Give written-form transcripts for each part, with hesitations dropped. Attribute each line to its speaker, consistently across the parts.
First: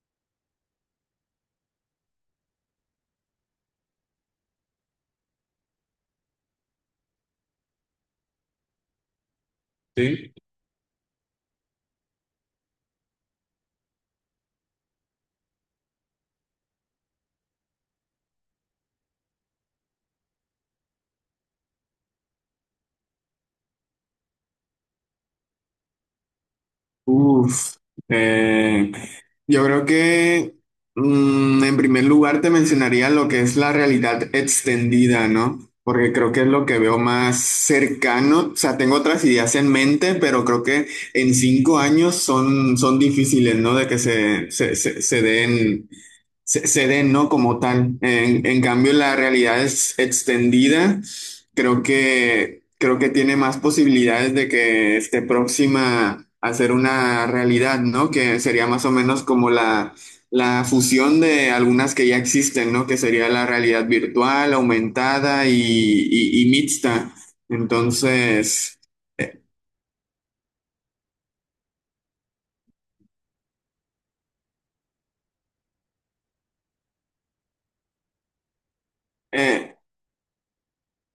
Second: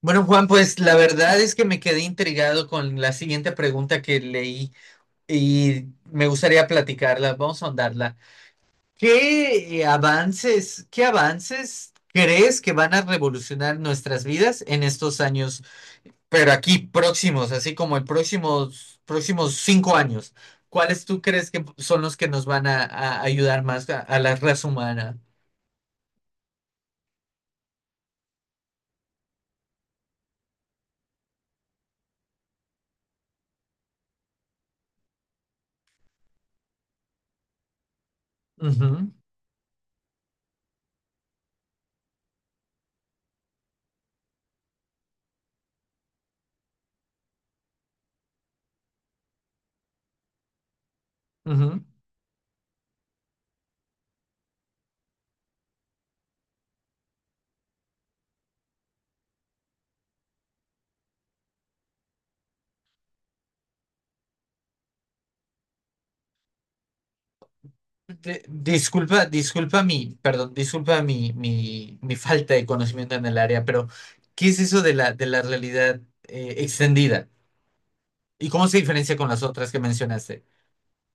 Speaker 1: Bueno, Juan, pues la verdad es que me quedé intrigado con la siguiente pregunta que leí y me gustaría platicarla. Vamos a ahondarla. ¿Qué
Speaker 2: Sí.
Speaker 1: avances, qué avances crees que van a revolucionar nuestras vidas en estos años, pero aquí próximos, así como el próximos 5 años? ¿Cuáles tú crees que son los que nos van a ayudar más a la raza humana?
Speaker 2: Uf, eh, yo creo que en primer lugar te mencionaría lo que es la realidad extendida, ¿no? Porque creo que es lo que veo más cercano. O sea, tengo
Speaker 1: Ujú,
Speaker 2: otras ideas en mente, pero creo que en cinco años son difíciles, ¿no? De que se den. Se den, ¿no? Como tal. En cambio, la realidad es extendida.
Speaker 1: ujú.
Speaker 2: Creo que tiene más posibilidades de que esté próxima a ser una realidad, ¿no? Que sería más o menos como la fusión de algunas que ya existen, ¿no? Que sería la realidad virtual, aumentada y mixta. Entonces,
Speaker 1: Disculpa,
Speaker 2: eh,
Speaker 1: disculpa mi, perdón, disculpa mi falta de conocimiento en el área, pero ¿qué es eso de la realidad extendida? ¿Y cómo se diferencia con las otras
Speaker 2: eh,
Speaker 1: que mencionaste?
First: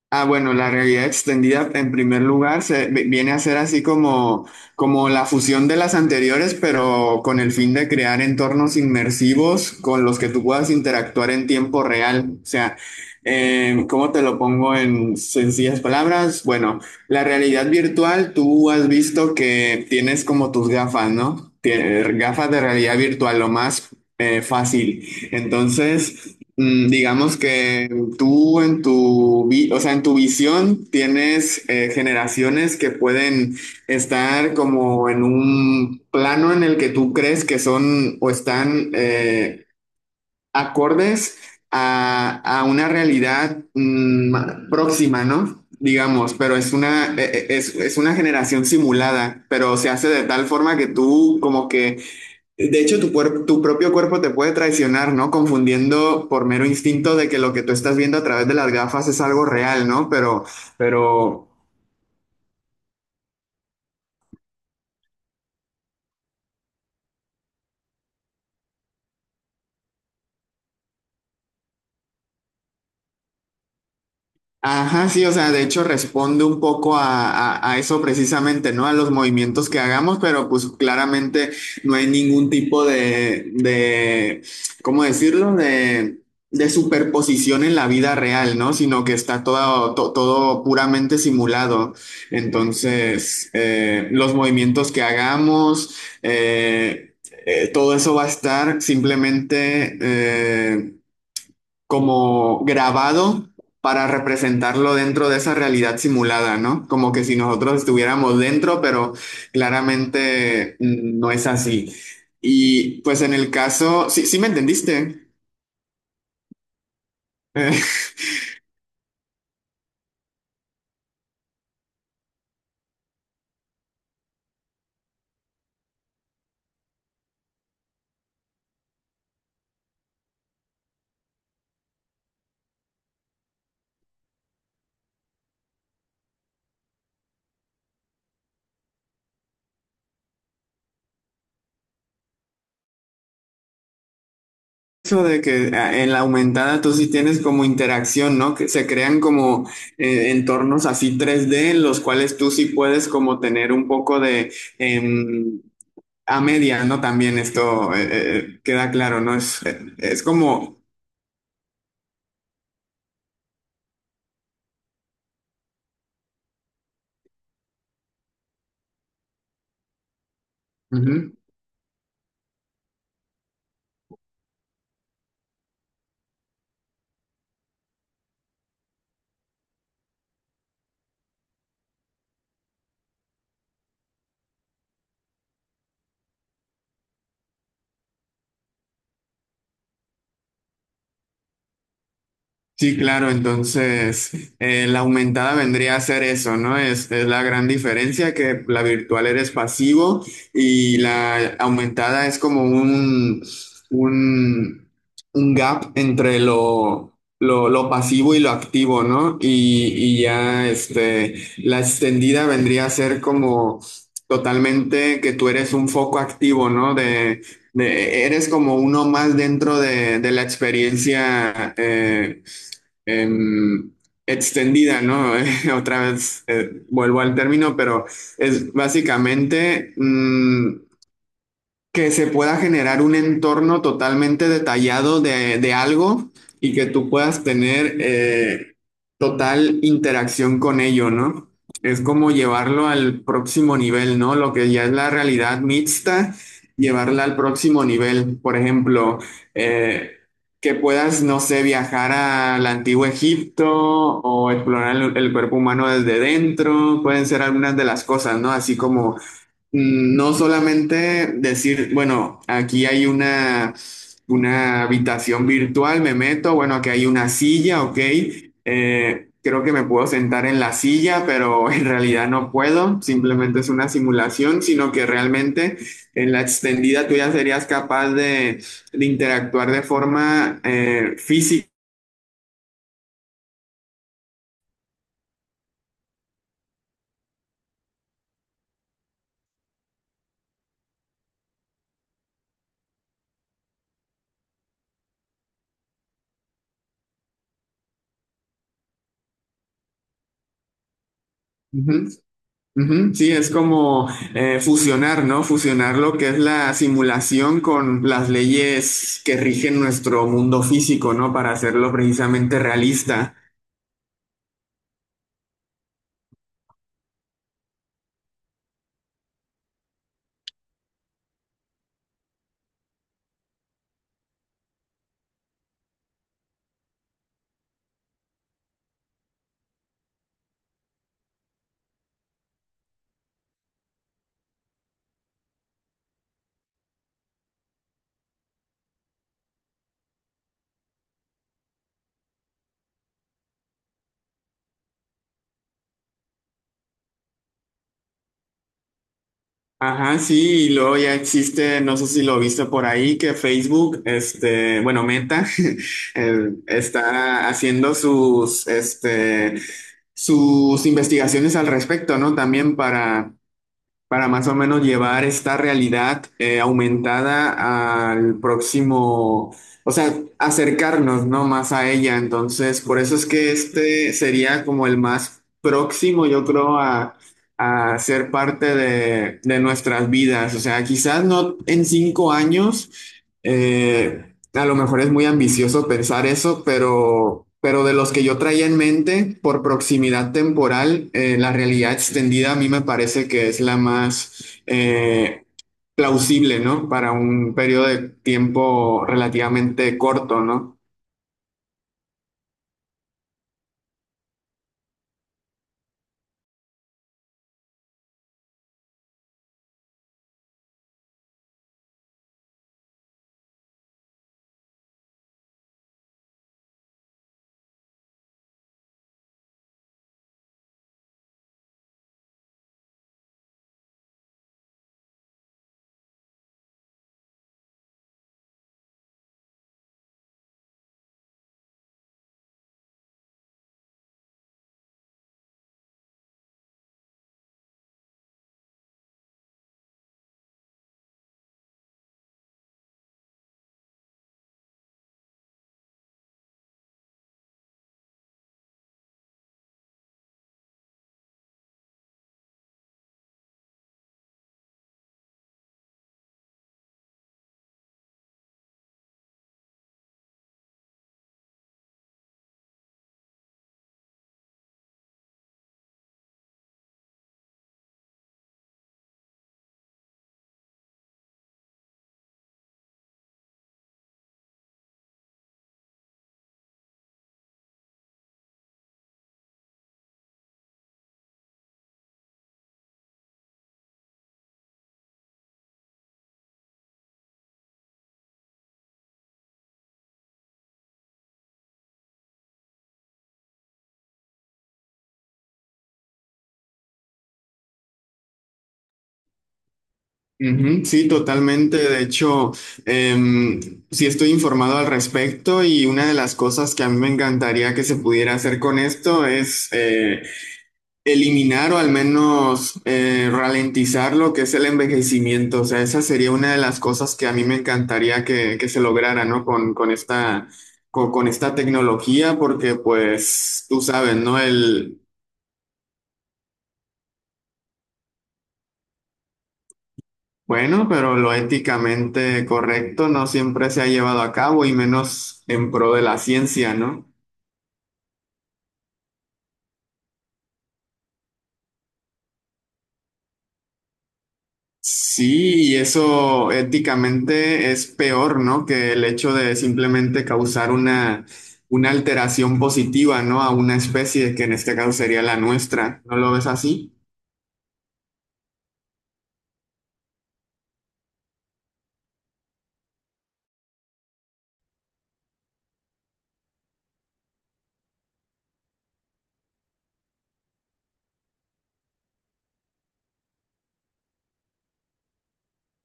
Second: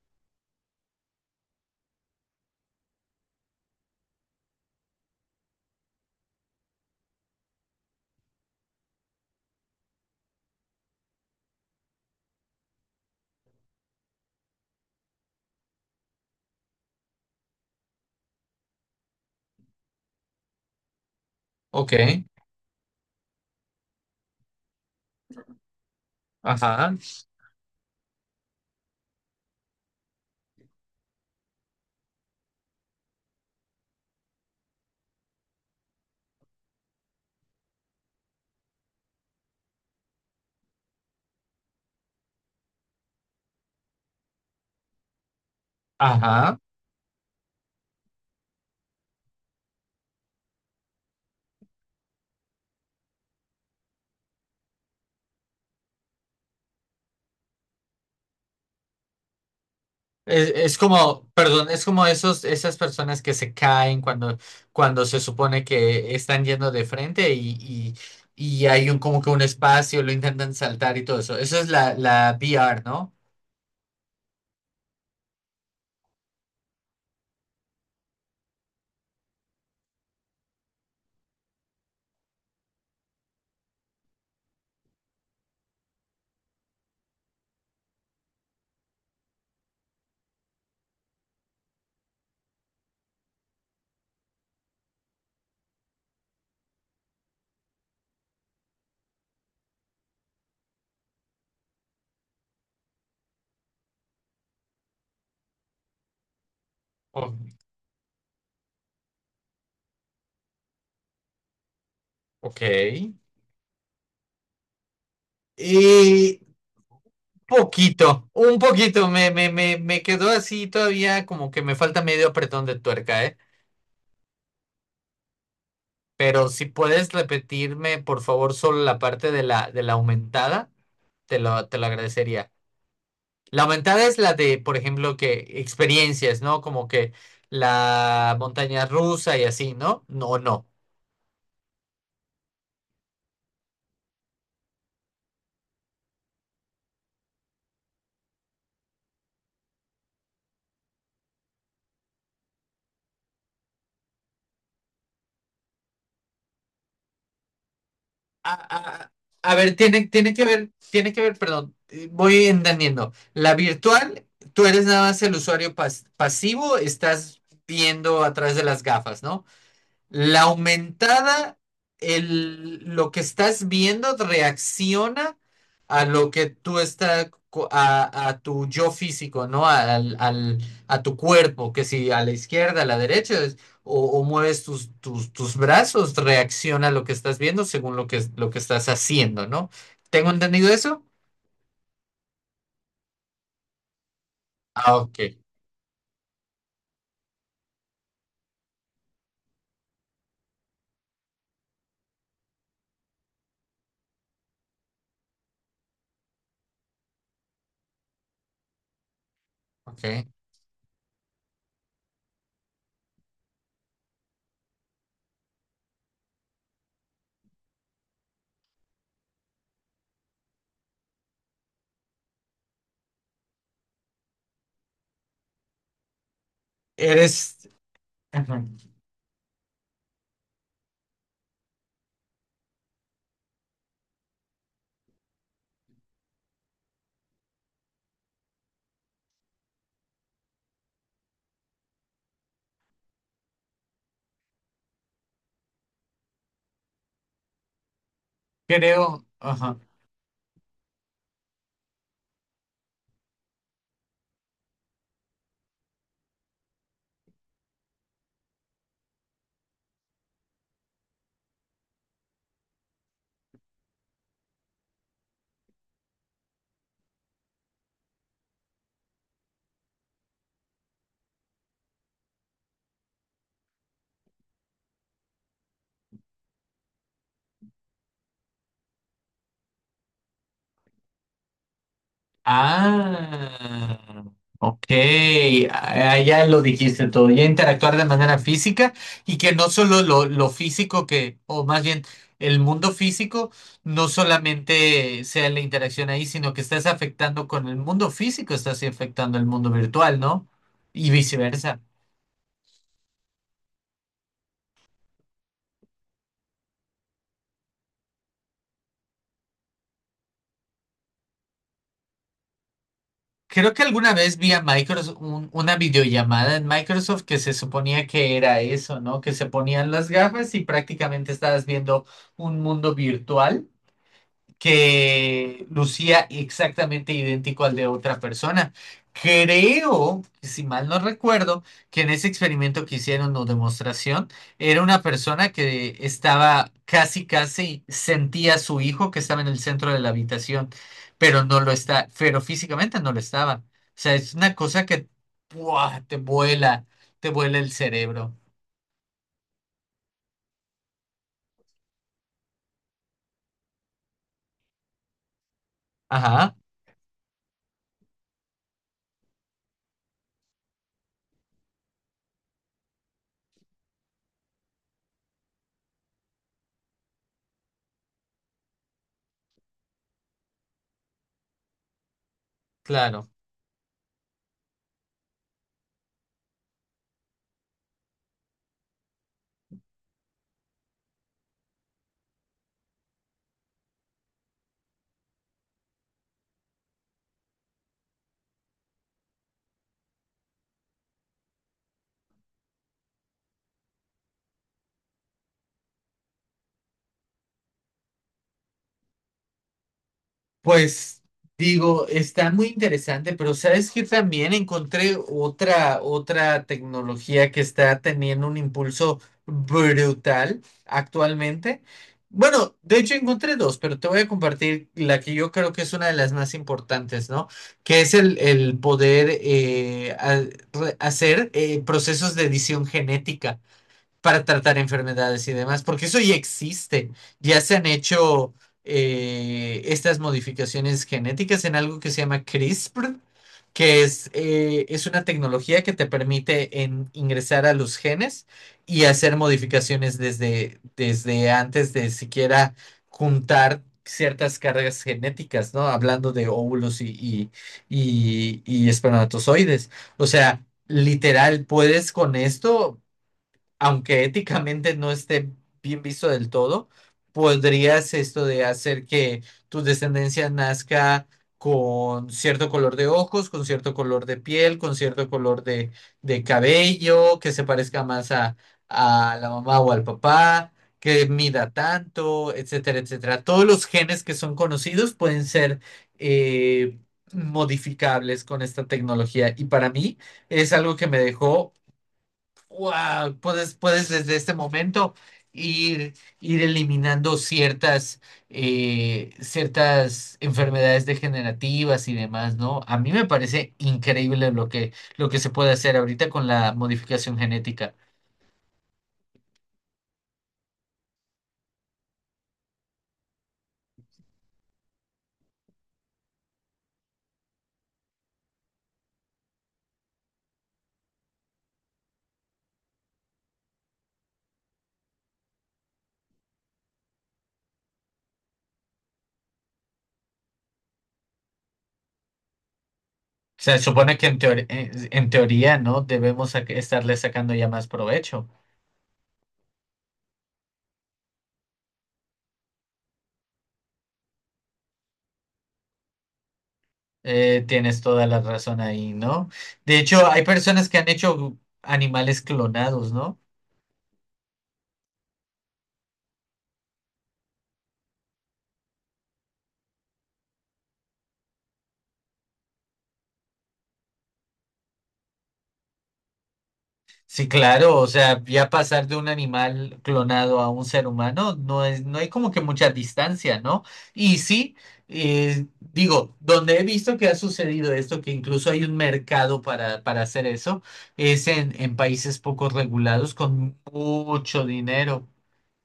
Speaker 2: ah, bueno, la realidad extendida en primer lugar viene a ser así como, como la fusión de las anteriores, pero con el fin de crear entornos inmersivos con los que tú puedas interactuar en tiempo real. O sea, ¿cómo te lo pongo en sencillas palabras? Bueno, la realidad virtual, tú has visto que tienes como tus gafas, ¿no?
Speaker 1: Ok,
Speaker 2: Gafas de realidad virtual, lo más fácil. Entonces...
Speaker 1: ajá,
Speaker 2: digamos que tú en o sea, en tu visión tienes generaciones que pueden estar como en un plano en el que tú crees que son o están acordes a una realidad próxima, ¿no? Digamos, pero
Speaker 1: ajá.
Speaker 2: es es una generación simulada, pero se hace de tal forma que tú como que de hecho, tu propio cuerpo te puede traicionar, ¿no? Confundiendo por mero instinto de que lo que tú estás viendo a través de las gafas es algo real, ¿no? Pero,
Speaker 1: Es como,
Speaker 2: pero
Speaker 1: perdón, es como esos, esas personas que se caen cuando, cuando se supone que están yendo de frente y hay un, como que un espacio, lo intentan saltar y todo eso. Eso es la, la V R, ¿no?
Speaker 2: ajá, sí, o sea, de hecho responde un poco a, a eso precisamente, ¿no? A los movimientos que hagamos, pero pues claramente no hay ningún tipo ¿cómo decirlo? De superposición en la vida real, ¿no? Sino que está todo puramente simulado. Entonces, los movimientos que hagamos, eh, todo eso va a estar simplemente... como grabado para representarlo dentro de esa realidad simulada, ¿no? Como que si
Speaker 1: O-
Speaker 2: nosotros estuviéramos dentro, pero claramente no es así.
Speaker 1: ok.
Speaker 2: Y pues en el caso, sí, sí me entendiste.
Speaker 1: Y
Speaker 2: Eh,
Speaker 1: poquito, un poquito, me quedó así todavía como que me falta medio apretón de tuerca, ¿eh? Pero si puedes repetirme, por favor, solo la parte de la aumentada, te lo agradecería. La aumentada es la de, por ejemplo, que experiencias, ¿no? Como que la montaña rusa y así, ¿no? No, no.
Speaker 2: Eso de que ah, en la aumentada tú sí tienes como interacción, ¿no? Que se crean como entornos así 3D en los cuales tú sí puedes como tener un poco de em, a media, ¿no? También esto
Speaker 1: A,
Speaker 2: queda
Speaker 1: a-
Speaker 2: claro, ¿no?
Speaker 1: a ver, tiene,
Speaker 2: Es como
Speaker 1: tiene que ver, perdón, voy entendiendo. La virtual, tú eres nada más el usuario pasivo, estás viendo a través de las gafas, ¿no? La
Speaker 2: ujú.
Speaker 1: aumentada, el, lo que estás viendo reacciona a lo que tú estás, a tu yo físico, ¿no? A tu cuerpo, que si a la izquierda, a la derecha, o mueves tus brazos, reacciona a lo que estás viendo según lo que estás haciendo, ¿no? ¿Tengo entendido eso?
Speaker 2: Sí, claro, entonces
Speaker 1: Ah,
Speaker 2: la
Speaker 1: ok,
Speaker 2: aumentada vendría a ser eso, ¿no? Es la gran diferencia que la virtual eres pasivo y la aumentada es como un, un gap entre lo, lo pasivo y lo activo, ¿no? Y
Speaker 1: ok.
Speaker 2: ya este, la extendida vendría a ser como totalmente que tú eres un foco activo, ¿no? De, eres como uno más dentro de la experiencia. Em, Extendida, ¿no? Otra vez vuelvo al
Speaker 1: Eres,
Speaker 2: término, pero
Speaker 1: ajá,
Speaker 2: es básicamente que se pueda generar un entorno totalmente detallado de algo y que tú puedas tener total interacción con ello, ¿no? Es como llevarlo al próximo nivel, ¿no? Lo que ya es la realidad mixta, llevarla al próximo nivel. Por ejemplo,
Speaker 1: creo, ajá.
Speaker 2: eh, que puedas, no sé, viajar al antiguo Egipto o explorar el cuerpo humano desde dentro, pueden ser algunas de las cosas, ¿no? Así como no solamente decir, bueno, aquí hay una habitación virtual, me meto, bueno, aquí hay una silla, ok, creo que me puedo sentar en la silla, pero en realidad no puedo, simplemente es una simulación, sino que realmente en la extendida tú ya serías capaz de interactuar de forma física.
Speaker 1: Ah, ok. Ah, ya lo dijiste todo. Ya interactuar de manera física y que no solo lo físico que, o más bien el mundo físico, no solamente sea la interacción ahí, sino que estás afectando con el mundo físico, estás afectando el mundo virtual, ¿no? Y viceversa.
Speaker 2: Ujú, ujú, sí, es como fusionar, ¿no? Fusionar lo que es la simulación con las leyes que rigen nuestro mundo físico, ¿no? Para hacerlo precisamente realista.
Speaker 1: Creo que alguna vez vi a Microsoft una videollamada en Microsoft que se suponía que era eso, ¿no? Que se ponían las gafas y prácticamente estabas viendo un mundo virtual que lucía exactamente idéntico al de otra persona. Creo, si mal no recuerdo, que en ese experimento que hicieron o demostración, era una persona que estaba casi, casi sentía a su hijo que estaba en el centro de la habitación, pero no lo está, pero físicamente no lo estaba. O sea, es una cosa que ¡buah! Te vuela el cerebro.
Speaker 2: Ajá, sí, y luego ya existe, no sé si lo viste por ahí, que Facebook, este, bueno, Meta,
Speaker 1: Ajá,
Speaker 2: está haciendo sus, este, sus investigaciones al respecto, ¿no? También para más o menos llevar esta realidad aumentada al próximo, o sea, acercarnos, ¿no? Más a ella. Entonces, por eso es
Speaker 1: claro.
Speaker 2: que este sería como el más próximo, yo creo, a ser parte de nuestras vidas. O sea, quizás no en cinco años. eh, a lo mejor es muy ambicioso pensar eso, pero de los que yo traía en mente, por proximidad temporal, la realidad extendida a mí me parece que es la más plausible, ¿no? Para un periodo de tiempo relativamente corto, ¿no?
Speaker 1: Pues digo, está muy interesante, pero sabes que también encontré otra, otra tecnología que está teniendo un impulso brutal actualmente. Bueno, de hecho encontré dos, pero te voy a compartir la que yo creo que es una de las más importantes, ¿no? Que es el poder hacer procesos de edición genética para tratar enfermedades y demás, porque eso ya existe. Ya se han hecho estas modificaciones genéticas en algo que se llama CRISPR, que es una tecnología que te permite ingresar a los genes y hacer modificaciones desde, desde antes de siquiera juntar ciertas cargas genéticas, ¿no? Hablando de óvulos y espermatozoides. O sea, literal, puedes con esto, aunque éticamente no esté bien visto del todo, podrías esto de hacer que tu descendencia nazca con cierto color de ojos, con cierto color de piel, con cierto color de cabello, que se parezca más a la mamá o al papá, que mida tanto, etcétera, etcétera. Todos los genes que son conocidos pueden ser eh, modificables con esta tecnología y para mí es algo que me dejó wow. Puedes, puedes desde este momento ir, ir eliminando ciertas, ciertas enfermedades degenerativas y demás, ¿no? A mí me parece increíble lo que se puede hacer ahorita con la modificación genética.
Speaker 2: Ujú, sí, totalmente. De hecho, em, sí estoy informado al respecto y una de las cosas que a mí me encantaría que se pudiera hacer con esto es... eliminar o al menos ralentizar lo que es el envejecimiento. O sea, esa sería una de las cosas que a mí me encantaría que se lograra, ¿no? Con esta tecnología, porque pues
Speaker 1: Se
Speaker 2: tú sabes,
Speaker 1: supone que
Speaker 2: ¿no? El,
Speaker 1: en teoría, ¿no? Estarle sacando ya más provecho.
Speaker 2: bueno, pero lo éticamente correcto no siempre se ha llevado a cabo y menos en pro de la ciencia, ¿no?
Speaker 1: Tienes toda la razón ahí, ¿no? De hecho, hay personas que han hecho animales clonados, ¿no?
Speaker 2: Sí, y eso éticamente es peor, ¿no? Que el hecho de simplemente causar una alteración positiva, ¿no? A una especie, que en este caso sería la nuestra. ¿No lo ves así?
Speaker 1: Sí, claro, o sea, ya pasar de un animal clonado a un ser humano no es, no hay como que mucha distancia, ¿no? Y sí, digo, donde he visto que ha sucedido esto, que incluso hay un mercado para hacer eso, es en países poco regulados con mucho dinero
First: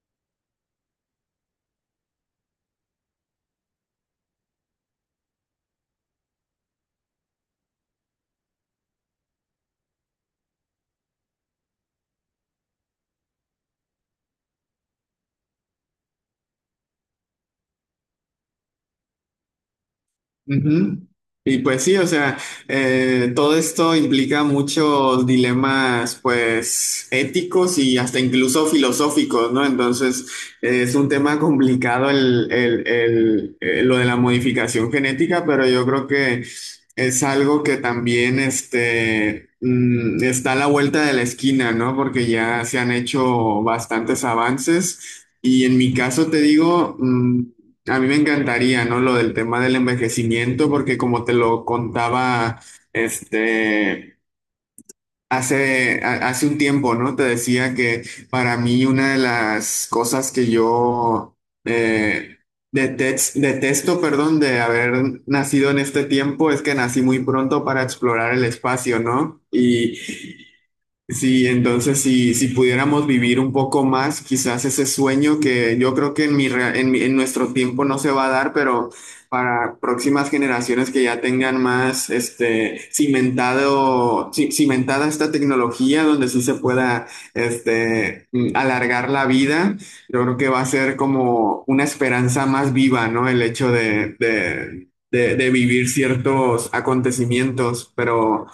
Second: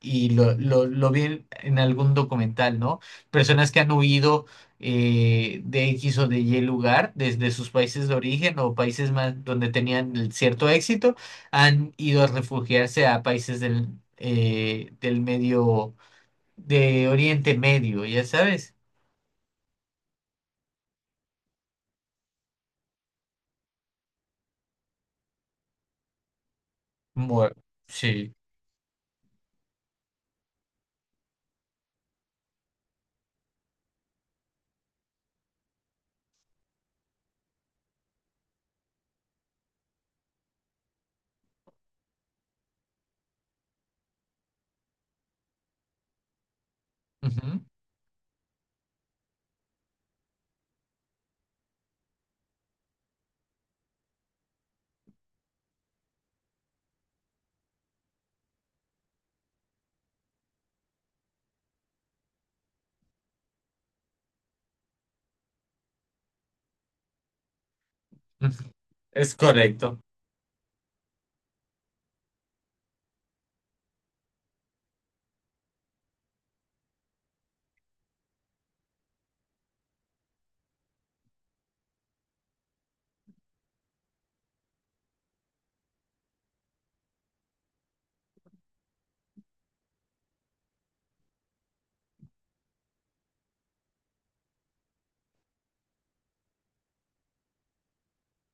Speaker 1: y lo vi en algún documental, ¿no? Personas que han huido de X o de Y lugar desde sus países de origen o países más donde tenían el cierto éxito, han ido a refugiarse a países del, del medio, de Oriente Medio, ya sabes.
Speaker 2: Ujú. Y pues sí, o sea, todo esto implica muchos dilemas, pues,
Speaker 1: Bueno,
Speaker 2: éticos y hasta
Speaker 1: sí.
Speaker 2: incluso filosóficos, ¿no? Entonces, es un tema complicado lo de la modificación genética, pero yo creo que es algo que también, este, está a la vuelta de la esquina, ¿no? Porque ya se han hecho bastantes avances. Y en mi caso te digo, a mí me encantaría, ¿no? Lo del tema del envejecimiento, porque como te lo contaba, este, hace un tiempo, ¿no? Te decía que para mí una de las cosas que yo eh, detesto, perdón, de haber nacido en este tiempo es que nací muy pronto para explorar el
Speaker 1: Ujú, ujú.
Speaker 2: espacio,
Speaker 1: Es
Speaker 2: ¿no? Y
Speaker 1: correcto.
Speaker 2: sí, entonces si pudiéramos vivir un poco más, quizás ese sueño que yo creo que en mi, rea- en mi- en nuestro tiempo no se va a dar, pero para próximas generaciones que ya tengan más este, cimentada esta tecnología donde sí se pueda este, alargar la vida, yo creo que va a ser como una esperanza más viva, ¿no? El hecho de vivir ciertos acontecimientos, pero...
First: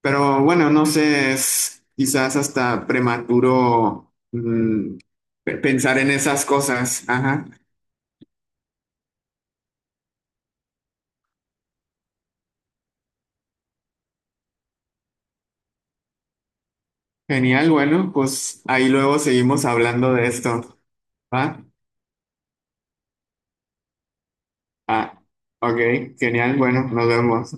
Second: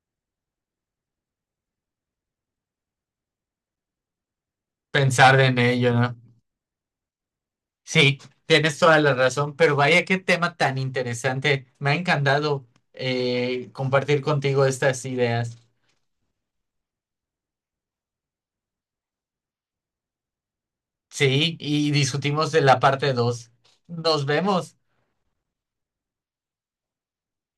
Speaker 2: Pero bueno, no sé, es quizás hasta prematuro
Speaker 1: Pensar en ello,
Speaker 2: pensar en
Speaker 1: ¿no?
Speaker 2: esas cosas. Ajá.
Speaker 1: Sí, tienes toda la razón, pero vaya qué tema tan interesante. Me ha encantado compartir contigo estas ideas.
Speaker 2: Genial, bueno, pues ahí luego seguimos hablando de esto.
Speaker 1: Sí,
Speaker 2: ¿Va?
Speaker 1: y discutimos de la parte 2. Nos vemos.
Speaker 2: Ah, ok, genial, bueno, nos vemos.